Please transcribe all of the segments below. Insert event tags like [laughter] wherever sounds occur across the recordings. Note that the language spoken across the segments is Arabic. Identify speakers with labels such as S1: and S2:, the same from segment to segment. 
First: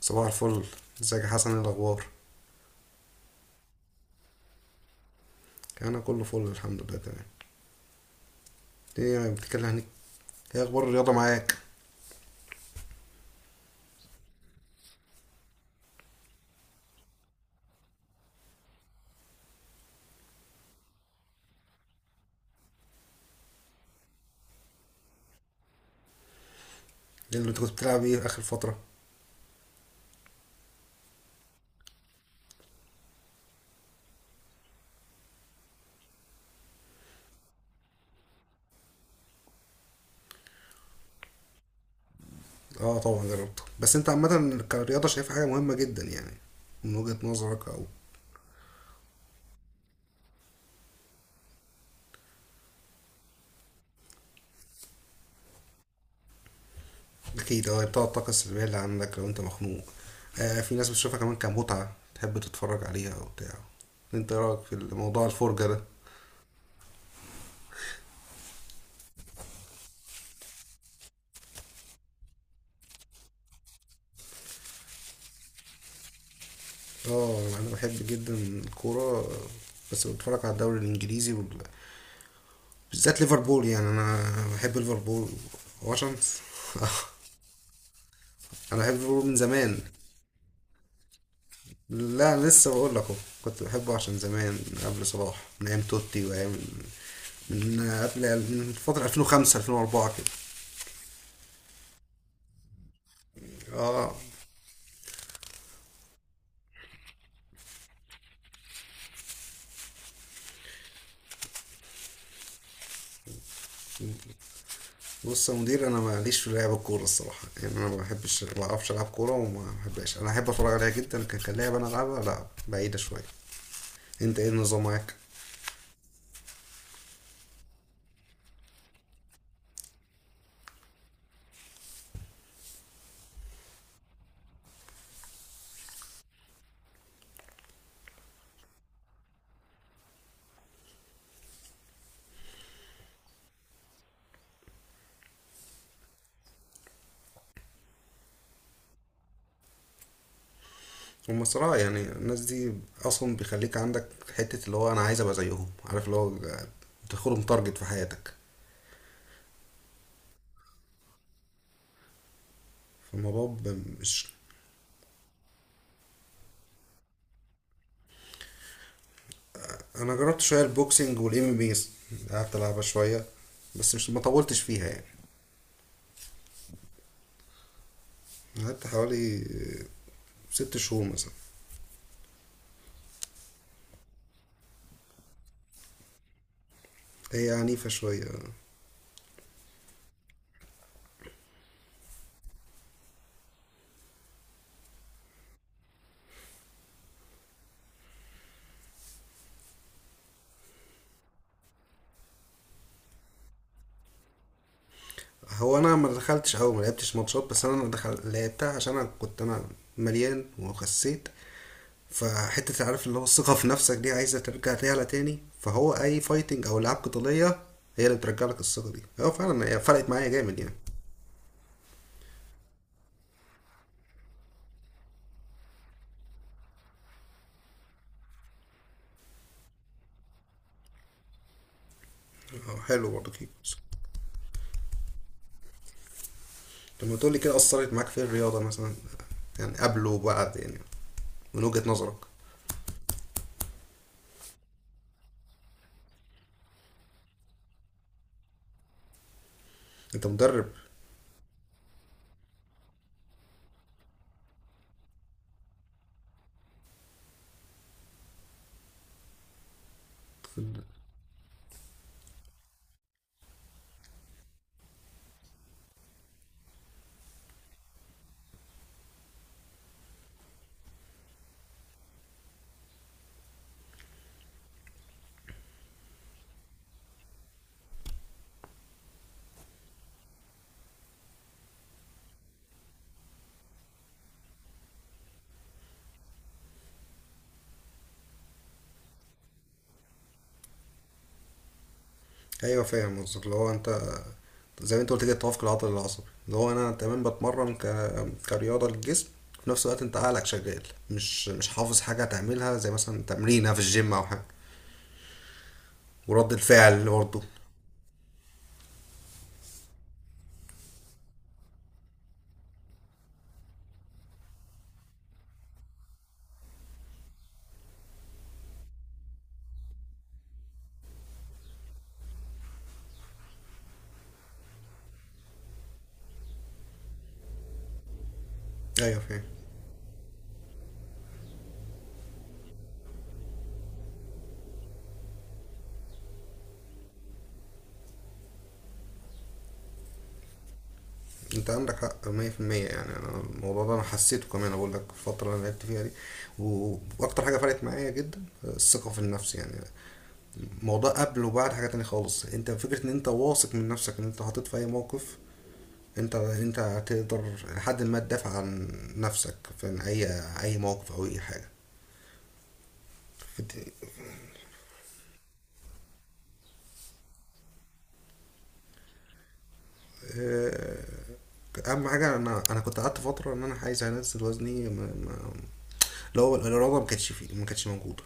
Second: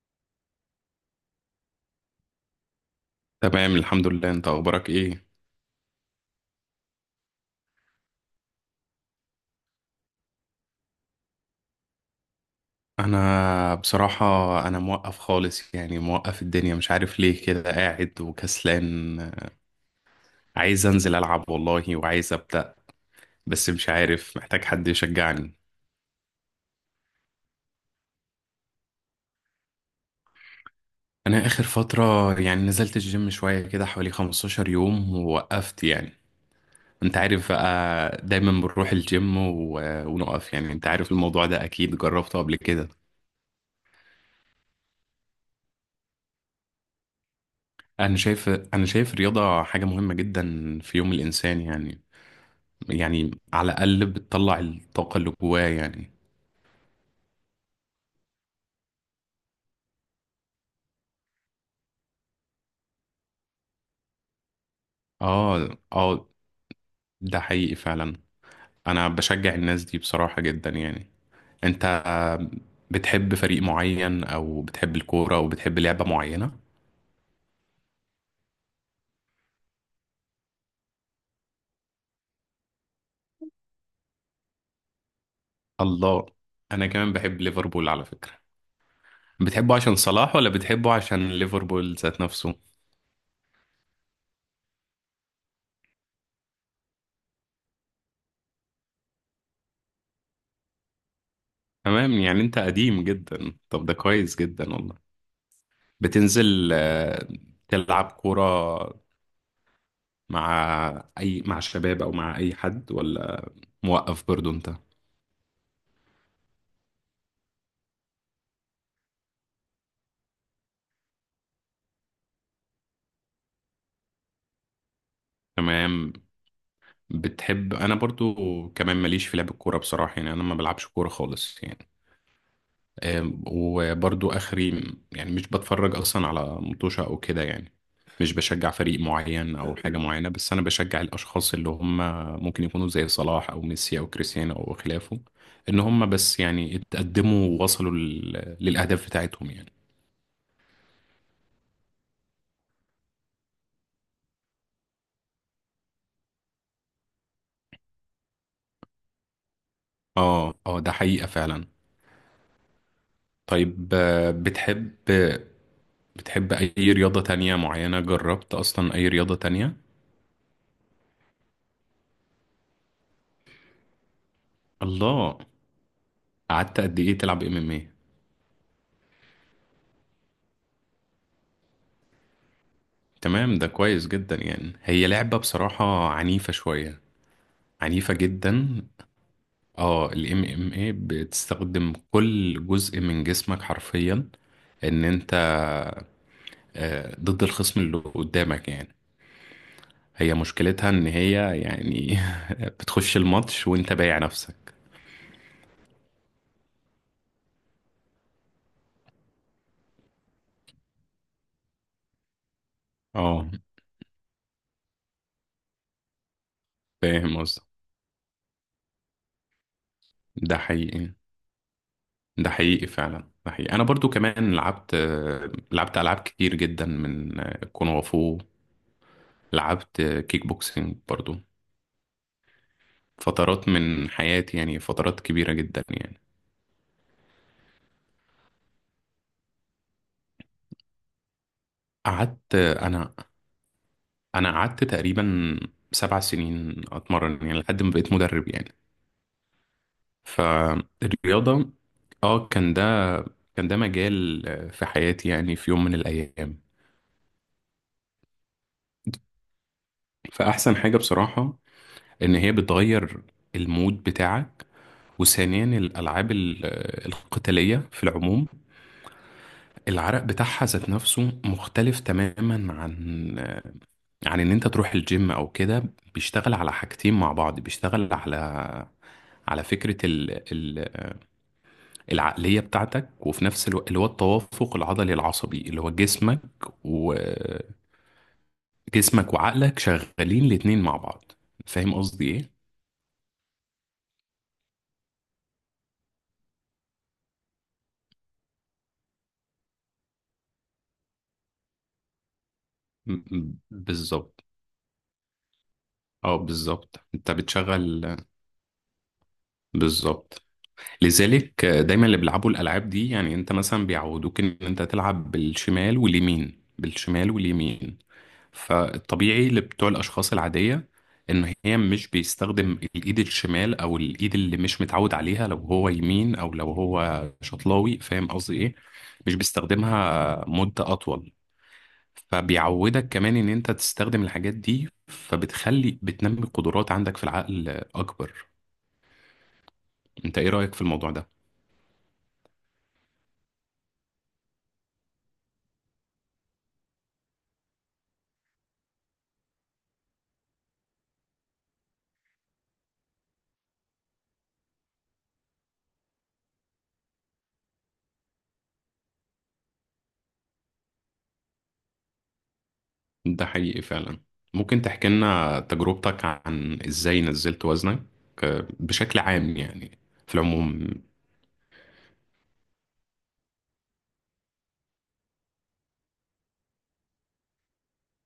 S1: صباح الفل. ازيك يا حسن؟ ايه الاخبار؟
S2: تمام، الحمد لله. انت اخبارك ايه؟
S1: انا كله فل الحمد لله تمام. ايه يعني بتتكلم عن ايه؟ إيه اخبار الرياضه معاك؟
S2: انا بصراحة، انا موقف خالص يعني، موقف الدنيا مش عارف ليه كده قاعد وكسلان. عايز انزل العب والله، وعايز ابدأ، بس مش عارف، محتاج حد يشجعني.
S1: إيه اللي انت كنت بتلعب ايه اخر فتره؟
S2: انا اخر فترة يعني نزلت الجيم شوية كده حوالي 15 يوم ووقفت يعني. انت عارف بقى، دايما بنروح الجيم ونقف يعني. انت عارف الموضوع ده اكيد جربته قبل كده.
S1: اه طبعا جربته، بس انت عامه كرياضه شايف حاجه مهمه جدا يعني، من وجهه نظرك او...
S2: انا شايف الرياضة حاجة مهمة جدا في يوم الانسان يعني. يعني على الأقل بتطلع الطاقة اللي جواه يعني.
S1: اكيد، اه بتاع الطاقه السلبيه اللي عندك لو انت مخنوق. آه، في ناس بتشوفها كمان كمتعه، تحب تتفرج عليها او بتاع. انت إيه رايك في موضوع الفرجه
S2: اه،
S1: ده؟
S2: اه، ده حقيقي فعلا. أنا بشجع الناس دي بصراحة جدا يعني. أنت، بتحب فريق معين أو بتحب الكورة أو بتحب لعبة معينة؟
S1: اه انا بحب جدا الكوره، بس بتفرج على الدوري الانجليزي بالذات ليفربول، يعني انا بحب ليفربول. هو عشان
S2: الله.
S1: [laughs]
S2: أنا كمان بحب ليفربول على فكرة.
S1: [applause] انا بحب ليفربول من
S2: بتحبه
S1: زمان.
S2: عشان صلاح ولا بتحبه عشان ليفربول ذات
S1: لا،
S2: نفسه؟
S1: لسه بقول لك اهو. كنت بحبه عشان زمان، من قبل صلاح، من ايام توتي، وايام من قبل، من فترة 2005 2004 كده.
S2: تمام، يعني أنت قديم جدا. طب ده
S1: اه.
S2: كويس جدا والله. بتنزل تلعب كورة مع مع الشباب أو مع أي حد، ولا موقف برضو انت؟
S1: بص يا مدير، انا ماليش في لعب الكوره الصراحه، يعني انا ما بحبش، ما بعرفش العب كوره وما بحبش، انا احب اتفرج عليها جدا. كان لعب، انا العبها لا، بعيده شويه. انت ايه النظام معاك؟
S2: تمام. انا برضو كمان ماليش في لعب الكوره بصراحه، يعني انا ما بلعبش كوره خالص يعني. وبرضو اخري يعني مش بتفرج اصلا على مطوشه او كده يعني، مش بشجع فريق معين او حاجه معينه. بس انا بشجع الاشخاص اللي هم ممكن يكونوا زي صلاح او ميسي او كريستيانو او خلافه، ان هم بس يعني اتقدموا ووصلوا للاهداف بتاعتهم يعني.
S1: هم صراحة يعني الناس دي أصلا بيخليك عندك حتة اللي هو أنا عايز أبقى زيهم، عارف اللي هو بتاخدهم تارجت في حياتك.
S2: اه، اه، ده حقيقه فعلا.
S1: فالموضوع
S2: طيب،
S1: مش...
S2: بتحب أي رياضة تانية معينة؟ جربت أصلا أي رياضة تانية؟
S1: أنا جربت شوية البوكسنج والإم ام بيز، قعدت ألعبها شوية، بس مش، ما طولتش فيها يعني.
S2: الله. قعدت قد إيه تلعب ام ام ايه؟
S1: قعدت حوالي ست شهور مثلا.
S2: تمام، ده كويس جدا يعني. هي لعبة بصراحة عنيفة شوية.
S1: هي عنيفة
S2: عنيفة
S1: شوية.
S2: جدا. اه، الام ام ايه بتستخدم كل جزء من جسمك حرفيا، ان انت ضد الخصم اللي قدامك يعني. هي مشكلتها ان هي يعني [laughs] بتخش الماتش وانت بايع نفسك.
S1: هو أنا ما دخلتش أوي، ما لعبتش ماتشات، بس لعبتها عشان أنا كنت أنا مليان وخسيت. فحتة عارف اللي هو
S2: اه،
S1: الثقة في نفسك دي عايزة ترجع تعلى تاني، فهو أي فايتنج أو ألعاب
S2: فاهم
S1: قتالية
S2: قصدك.
S1: هي اللي بترجع لك الثقة دي، هو فعلا هي فرقت معايا
S2: ده
S1: جامد يعني.
S2: حقيقي، ده حقيقي فعلا. ده حقيقي، انا برضو كمان لعبت العاب كتير جدا، من كونغ فو، لعبت كيك بوكسينج برضو،
S1: اه حلو برضه كيكو.
S2: فترات من حياتي يعني فترات كبيرة جدا يعني.
S1: لما تقولي كده أثرت معاك في الرياضة مثلا، يعني قبل وبعد يعني، من وجهة نظرك.
S2: قعدت انا انا قعدت تقريبا 7 سنين اتمرن يعني لحد ما بقيت مدرب يعني.
S1: أنت مدرب.
S2: فالرياضة، اه، كان ده مجال في حياتي يعني، في يوم من الايام. فاحسن حاجة بصراحة ان هي بتغير المود بتاعك. وثانيا الألعاب القتالية في العموم، العرق بتاعها ذات نفسه مختلف تماما عن إن أنت تروح الجيم أو كده. بيشتغل على حاجتين مع بعض، بيشتغل على فكرة العقلية بتاعتك، وفي نفس الوقت اللي هو التوافق العضلي العصبي، اللي هو جسمك وجسمك وعقلك شغالين الاتنين مع بعض. فاهم قصدي ايه؟
S1: أيوة فاهم قصدك، اللي هو أنت زي ما أنت قلت كده التوافق العضلي العصبي، اللي هو أنا تمام بتمرن كرياضة للجسم، في نفس الوقت أنت عقلك شغال، مش حافظ حاجة تعملها زي مثلا تمرينة في الجيم أو حاجة.
S2: بالظبط. اه،
S1: ورد
S2: بالظبط،
S1: الفعل
S2: انت
S1: برضه.
S2: بتشغل. بالظبط. لذلك دايما اللي بيلعبوا الالعاب دي يعني، انت مثلا بيعودوك ان انت تلعب بالشمال واليمين، بالشمال واليمين. فالطبيعي لبتوع الاشخاص العاديه ان هي مش بيستخدم الايد الشمال، او الايد اللي مش متعود عليها لو هو يمين، او لو هو شطلاوي. فاهم قصدي ايه؟
S1: ايوه
S2: مش
S1: فاهم.
S2: بيستخدمها مده اطول. فبيعودك كمان ان انت تستخدم الحاجات دي، فبتخلي بتنمي قدرات عندك في العقل اكبر. انت ايه رايك في الموضوع ده؟
S1: انت عندك حق 100%، يعني انا الموضوع ده انا حسيته كمان، اقول لك في الفتره اللي أنا لعبت فيها دي، واكتر حاجه فرقت معايا جدا الثقه في النفس يعني. الموضوع قبل وبعد حاجه تانية خالص، انت فكره ان انت واثق من نفسك، ان انت حاطط في اي موقف انت هتقدر لحد ما تدافع عن نفسك في اي موقف او اي حاجه.
S2: ده حقيقي
S1: فدي-
S2: فعلا. ممكن تحكي لنا تجربتك عن ازاي نزلت وزنك بشكل عام يعني، في العموم؟
S1: آه، اهم حاجه، انا كنت قعدت فتره ان انا عايز انزل وزني، ما ما اللي هو الاراده ما كانتش فيه، ما كانتش موجوده.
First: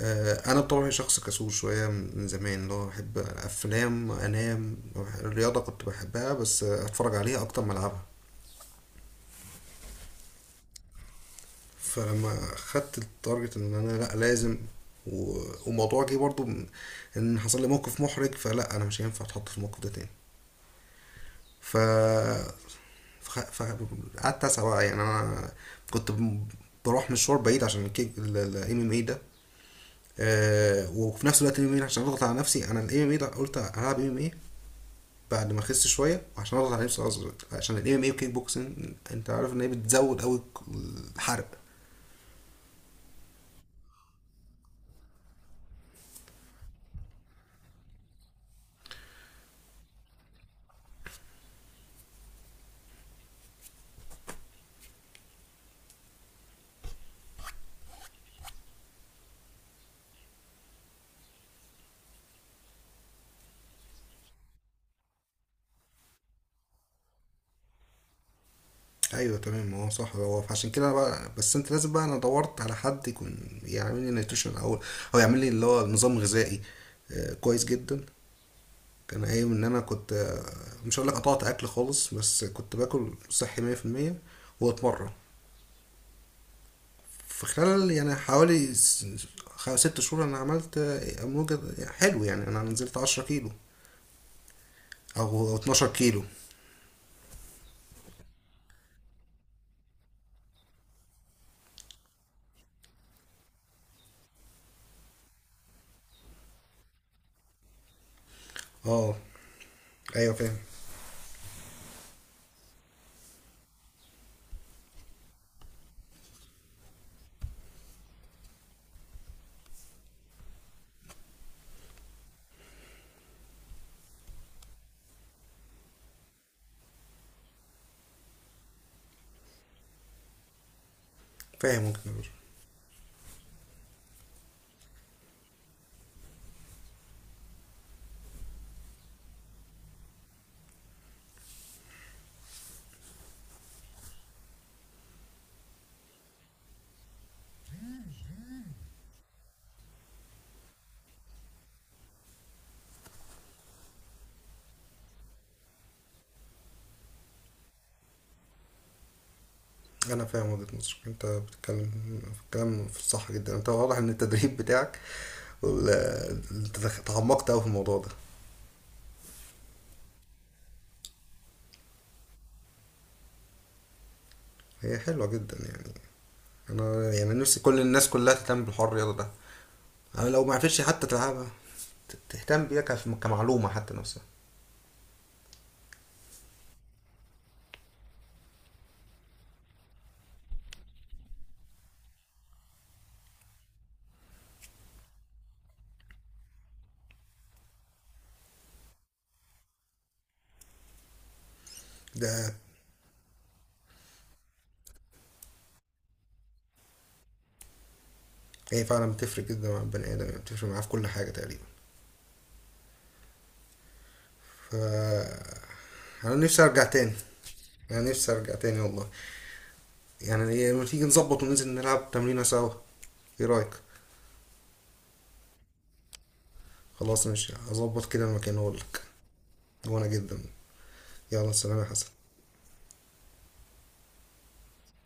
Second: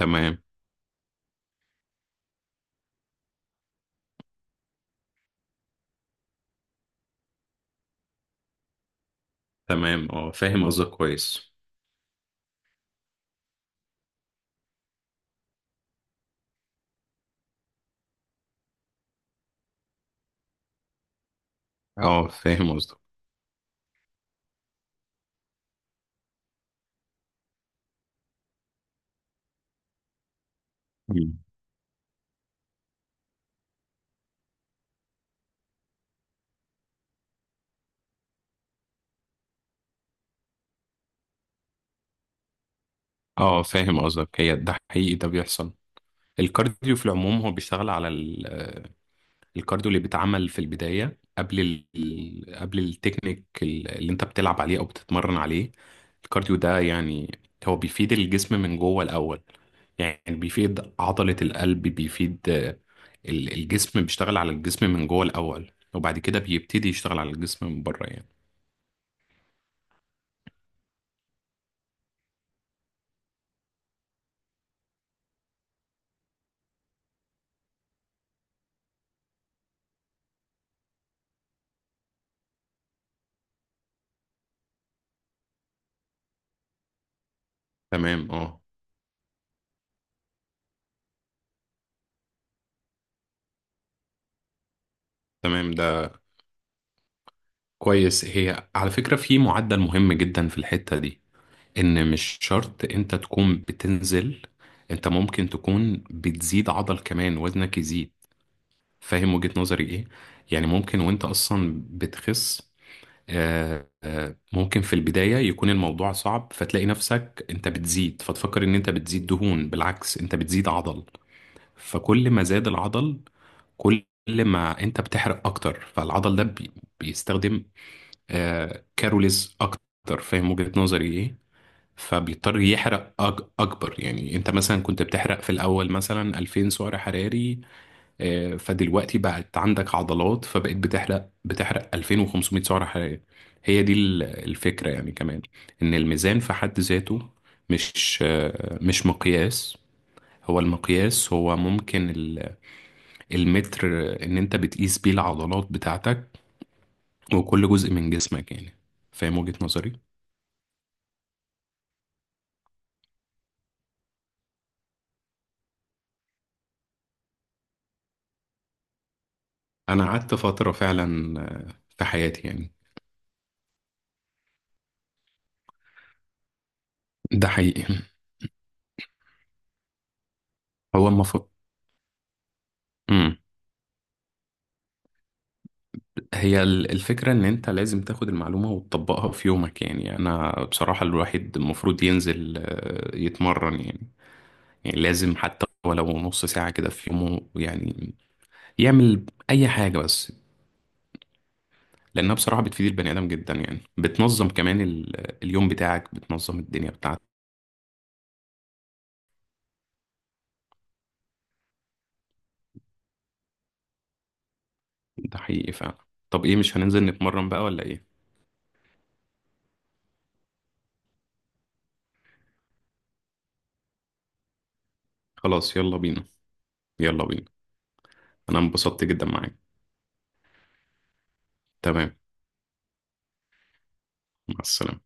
S1: انا بطبعي شخص كسول شويه من زمان، اللي هو احب افلام انام. الرياضه كنت بحبها بس اتفرج عليها اكتر ما العبها.
S2: تمام، اه، فاهم قصدك كويس.
S1: فلما خدت التارجت ان انا لا لازم، وموضوع جه برضو ان حصل لي موقف محرج، فلا انا مش هينفع اتحط في الموقف ده تاني. ف
S2: اه، فاهم قصدك.
S1: فقعدت اسعى بقى، يعني انا كنت ب- بروح مشوار بعيد عشان الكيك الام ام اي ده. وفي
S2: مم.
S1: نفس الوقت الام ام اي عشان اضغط على نفسي، انا الام ام اي ده قلت هلعب ام ام اي بعد ما اخس شويه، وعشان اضغط على نفسي اصغر عشان الام ام اي والكيك بوكسنج. انت عارف ان هي بتزود قوي الحرق.
S2: اه، فاهم قصدك. هي ده حقيقي، ده بيحصل. الكارديو في العموم هو بيشتغل على الكارديو اللي بيتعمل في البداية قبل قبل التكنيك اللي انت بتلعب عليه او بتتمرن عليه. الكارديو ده يعني هو بيفيد الجسم من جوه الاول، يعني بيفيد عضلة القلب، بيفيد الجسم، بيشتغل على الجسم من جوه الأول، وبعد كده بيبتدي يشتغل على الجسم من بره يعني.
S1: ايوه تمام، هو صح، هو عشان كده أنا بقى، بس انت لازم بقى. انا دورت على حد يكون يعمل لي نيوتريشن او او يعمل لي اللي هو نظام غذائي كويس جدا. كان قايم ان انا كنت، مش هقولك قطعت اكل خالص، بس كنت باكل صحي مية في المية واتمرن. في خلال يعني
S2: تمام، اه.
S1: حوالي ست شهور انا عملت اموجة حلو، يعني انا نزلت عشرة كيلو او أو
S2: تمام،
S1: اتناشر
S2: ده
S1: كيلو.
S2: كويس. هي على فكرة في معدل مهم جدا في الحتة دي، إن مش شرط أنت تكون بتنزل. أنت ممكن تكون بتزيد عضل كمان، وزنك يزيد.
S1: اه.
S2: فاهم وجهة نظري إيه؟
S1: ايوه فاهم.
S2: يعني ممكن وأنت أصلا بتخس. ممكن في البداية يكون الموضوع صعب، فتلاقي نفسك انت بتزيد، فتفكر ان انت بتزيد دهون، بالعكس انت بتزيد عضل. فكل ما زاد العضل، كل ما انت بتحرق اكتر. فالعضل ده بيستخدم كاروليز اكتر. فاهم وجهة نظري ايه؟
S1: فاهم وجهة نظرك.
S2: فبيضطر يحرق اكبر. يعني انت مثلا كنت بتحرق في الاول مثلا 2000 سعر حراري، فدلوقتي بقت عندك عضلات فبقت بتحرق 2500 سعرة حرارية. هي دي الفكرة يعني كمان، ان الميزان في حد ذاته مش مقياس. هو المقياس هو ممكن المتر ان انت بتقيس بيه العضلات بتاعتك وكل جزء من جسمك يعني. فاهم وجهة نظري؟
S1: انا فاهم وجهة نظرك، انت بتتكلم في الكلام في الصح جدا، انت واضح ان التدريب بتاعك وال- انت تعمقت اوي في الموضوع ده.
S2: انا قعدت فترة فعلا في حياتي يعني.
S1: هي حلوة جدا يعني، انا يعني
S2: ده
S1: نفسي كل
S2: حقيقي.
S1: الناس كلها تهتم بالحوار الرياضة ده. أنا لو ما عرفتش حتى
S2: هو
S1: تلعبها
S2: المفروض.
S1: تهتم بيها كمعلومة حتى نفسها.
S2: هي الفكرة إن أنت لازم تاخد المعلومة وتطبقها في يومك يعني. أنا بصراحة الواحد المفروض ينزل يتمرن يعني. يعني لازم حتى ولو نص ساعة كده في يومه يعني، يعمل أي حاجة بس. لأنها
S1: ده
S2: بصراحة بتفيد البني آدم جدا، يعني بتنظم كمان اليوم بتاعك، بتنظم الدنيا بتاعتك.
S1: هي فعلا بتفرق جدا مع البني آدم، يعني بتفرق معاه في كل حاجة تقريبا.
S2: ده
S1: فأنا
S2: حقيقي فعلا. طب إيه،
S1: نفسي
S2: مش
S1: أرجع
S2: هننزل
S1: تاني،
S2: نتمرن بقى ولا
S1: أنا
S2: إيه؟
S1: نفسي أرجع تاني والله. يعني إيه، لما تيجي نظبط وننزل نلعب تمرينة سوا؟ إيه رأيك؟
S2: خلاص، يلا بينا. يلا
S1: خلاص
S2: بينا.
S1: ماشي، هظبط كده مكان
S2: أنا
S1: أقولك.
S2: انبسطت جدا معاك.
S1: وأنا جدا. يلا سلام يا حسن.
S2: تمام. مع السلامة.